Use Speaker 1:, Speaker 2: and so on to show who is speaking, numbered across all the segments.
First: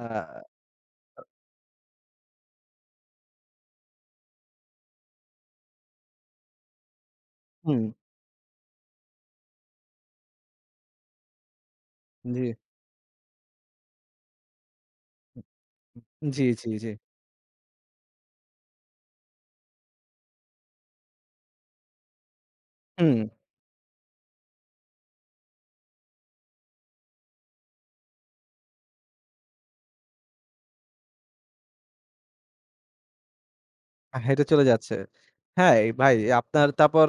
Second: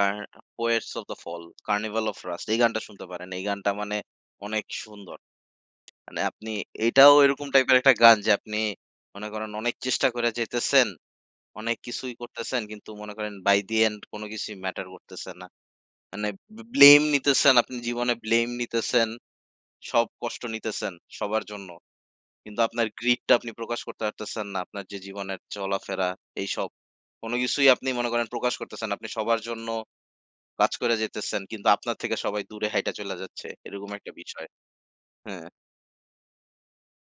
Speaker 1: A Poets of the Fall, 'Carnival of Rust' এই গানটা শুনতে পারেন, এই গানটা মানে অনেক সুন্দর। মানে আপনি এটাও এরকম টাইপের
Speaker 2: হুম।
Speaker 1: একটা গান যে আপনি মনে করেন অনেক চেষ্টা করে যাইতেছেন, অনেক কিছুই
Speaker 2: জি।
Speaker 1: করতেছেন কিন্তু মনে করেন by the end কোনো কিছুই matter করতেছে না। মানে
Speaker 2: জি,
Speaker 1: বে
Speaker 2: জি, জি।
Speaker 1: blame নিতেছেন, আপনি জীবনে blame নিতেছেন, সব কষ্ট নিতেছেন সবার জন্য। কিন্তু আপনার
Speaker 2: হুম।
Speaker 1: greed টা আপনি প্রকাশ করতে পারতেছেন না, আপনার যে জীবনের চলাফেরা এইসব, কোনো কিছুই আপনি মনে করেন প্রকাশ করতেছেন। আপনি সবার জন্য কাজ করে যেতেছেন, কিন্তু আপনার থেকে সবাই দূরে হাঁইটা চইলা যাচ্ছে, এরকম একটা
Speaker 2: এ হেটে
Speaker 1: বিষয়।
Speaker 2: চলে যাচ্ছে।
Speaker 1: হ্যাঁ।
Speaker 2: হ্যাঁ, ভাই আপনার তারপর,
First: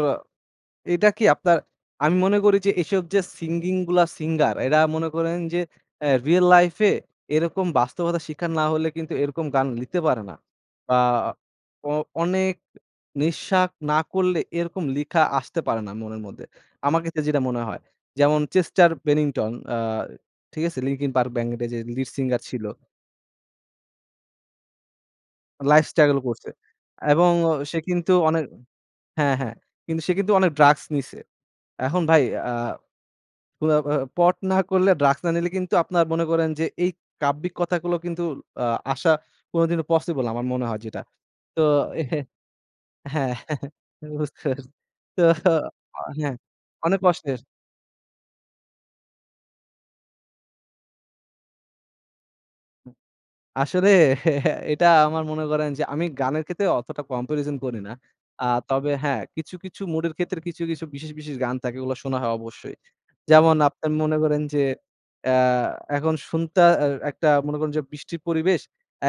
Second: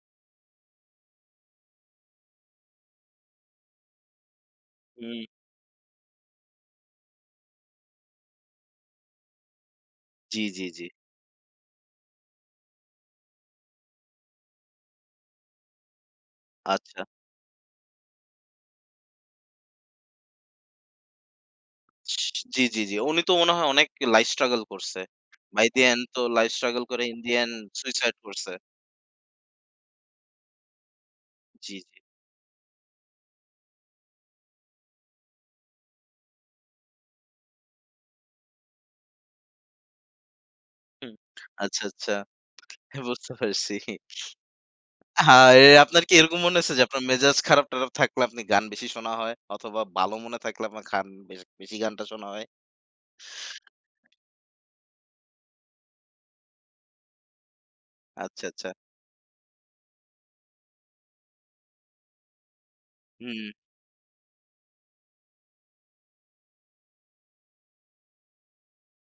Speaker 2: এটা কি আপনার আমি মনে করি যে এসব যে, singing গুলা singer এরা মনে
Speaker 1: হুম।
Speaker 2: করেন যে অ্যা real life এ এরকম বাস্তবতা শিকার না হলে কিন্তু এরকম গান লিখতে পারে না।
Speaker 1: জি, জি, জি।
Speaker 2: বা অ অনেক নিঃশ্বাস না করলে এরকম লেখা আসতে পারে না মনের মধ্যে, আমার
Speaker 1: আচ্ছা।
Speaker 2: ক্ষেত্রে যেটা মনে হয়। যেমন Chester Bennington, আ ঠিক আছে? Linkin Park band-এর যে lead
Speaker 1: সস
Speaker 2: singer
Speaker 1: জি,
Speaker 2: ছিল।
Speaker 1: জি, জি। উনি তো মনে হয় অনেক life struggle করছে। By the
Speaker 2: life
Speaker 1: end তো
Speaker 2: struggle করছে
Speaker 1: life struggle করে in the
Speaker 2: এবং
Speaker 1: end
Speaker 2: সে কিন্তু
Speaker 1: suicide
Speaker 2: অনেক
Speaker 1: করছে।
Speaker 2: হ্যাঁ, হ্যাঁ কিন্তু সে কিন্তু অনেক drugs নিছে।
Speaker 1: জি, জি।
Speaker 2: এখন ভাই, আ [unintelligible] pot না করলে drugs না নিলে কিন্তু আপনার মনে করেন যে, এই কাব্যিক কথাগুলো কিন্তু আ আসা কোনোদিনও possible আমার মনে হয় যেটা।
Speaker 1: হুম।
Speaker 2: তো
Speaker 1: আচ্ছা, আচ্ছা। বুঝতে
Speaker 2: হ্যাঁ,
Speaker 1: পারছি।
Speaker 2: বুঝতে পারছি। তো
Speaker 1: হায়!
Speaker 2: আ
Speaker 1: আপনার কি
Speaker 2: হ্যাঁ,
Speaker 1: এরকম মনে হয়েছে যে,
Speaker 2: অনেক
Speaker 1: আপনার মেজাজ
Speaker 2: কষ্টের।
Speaker 1: খারাপ-টাপার থাকলে আপনি গান বেশি শোনা হয়? অথবা ভালো মনে থাকলে আপনার খান বেশ বেশি গানটা শোনা হয়?
Speaker 2: আসলে এটা আমার মনে করেন যে আমি গানের ক্ষেত্রে অতটা comparison করি না। আ
Speaker 1: আচ্ছা, আচ্ছা।
Speaker 2: তবে হ্যাঁ, কিছু, কিছু mood এর ক্ষেত্রে কিছু, কিছু বিশেষ, বিশেষ গান থাকে ওগুলা শোনা হয় অবশ্যই।
Speaker 1: হুম।
Speaker 2: যেমন আপনি মনে করেন যে, অ্যা এখন শুনতা অ্যা একটা মনে করেন যে বৃষ্টির পরিবেশ,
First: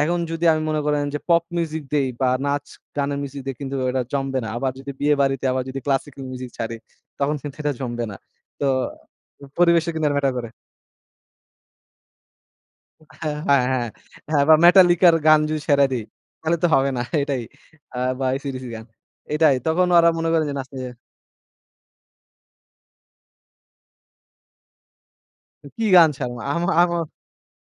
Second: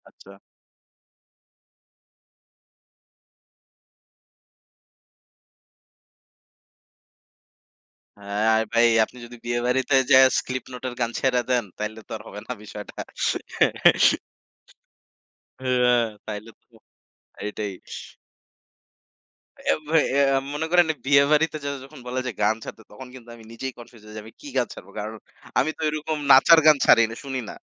Speaker 2: এখন
Speaker 1: আচ্ছা।
Speaker 2: যদি আমি মনে করেন যে pop music দেই বা নাচ-গানের music দেই কিন্তু ব্যাপারটা জমবে না। আবার যদি বিয়ে বাড়িতে আবার যদি classical music ছাড়ি তখন কিন্তু এটা জমবে না।
Speaker 1: হ্যাঁ
Speaker 2: তো
Speaker 1: ভাই, আপনি যদি বিয়ে
Speaker 2: পরিবেশে
Speaker 1: বাড়িতে
Speaker 2: কিন্তু একটা
Speaker 1: যাইয়া
Speaker 2: matter করে।
Speaker 1: Slipknot এর গান ছেড়ে দেন তাইলে তো আর হবে না বিষয়টা।
Speaker 2: হ্যাঁ, হ্যাঁ, হ্যাঁ, বা Metallica-র গান যদি ছাইড়া দি
Speaker 1: হ্যাঁ, তাইলে
Speaker 2: তাহলে
Speaker 1: তো
Speaker 2: তো হবে না, এটাই।
Speaker 1: এইটাই।
Speaker 2: আ বা AC-DC র গান, এটাই।
Speaker 1: এব
Speaker 2: তখন
Speaker 1: ভাই
Speaker 2: ওরা মনে
Speaker 1: অ্যা
Speaker 2: করেন যে
Speaker 1: মনে
Speaker 2: নাচতে
Speaker 1: করেন বিয়ে বাড়িতে য যখন বলে যে গান ছাড়তে তখন কিন্তু আমি নিজেই confused যে আমি কি গান ছাড়বো? কারণ আমি তো
Speaker 2: কি গান
Speaker 1: এরকম
Speaker 2: ছাড়বো?
Speaker 1: নাচার
Speaker 2: আহমো
Speaker 1: গান ছাড়ি
Speaker 2: আহমো
Speaker 1: ন শুনি না।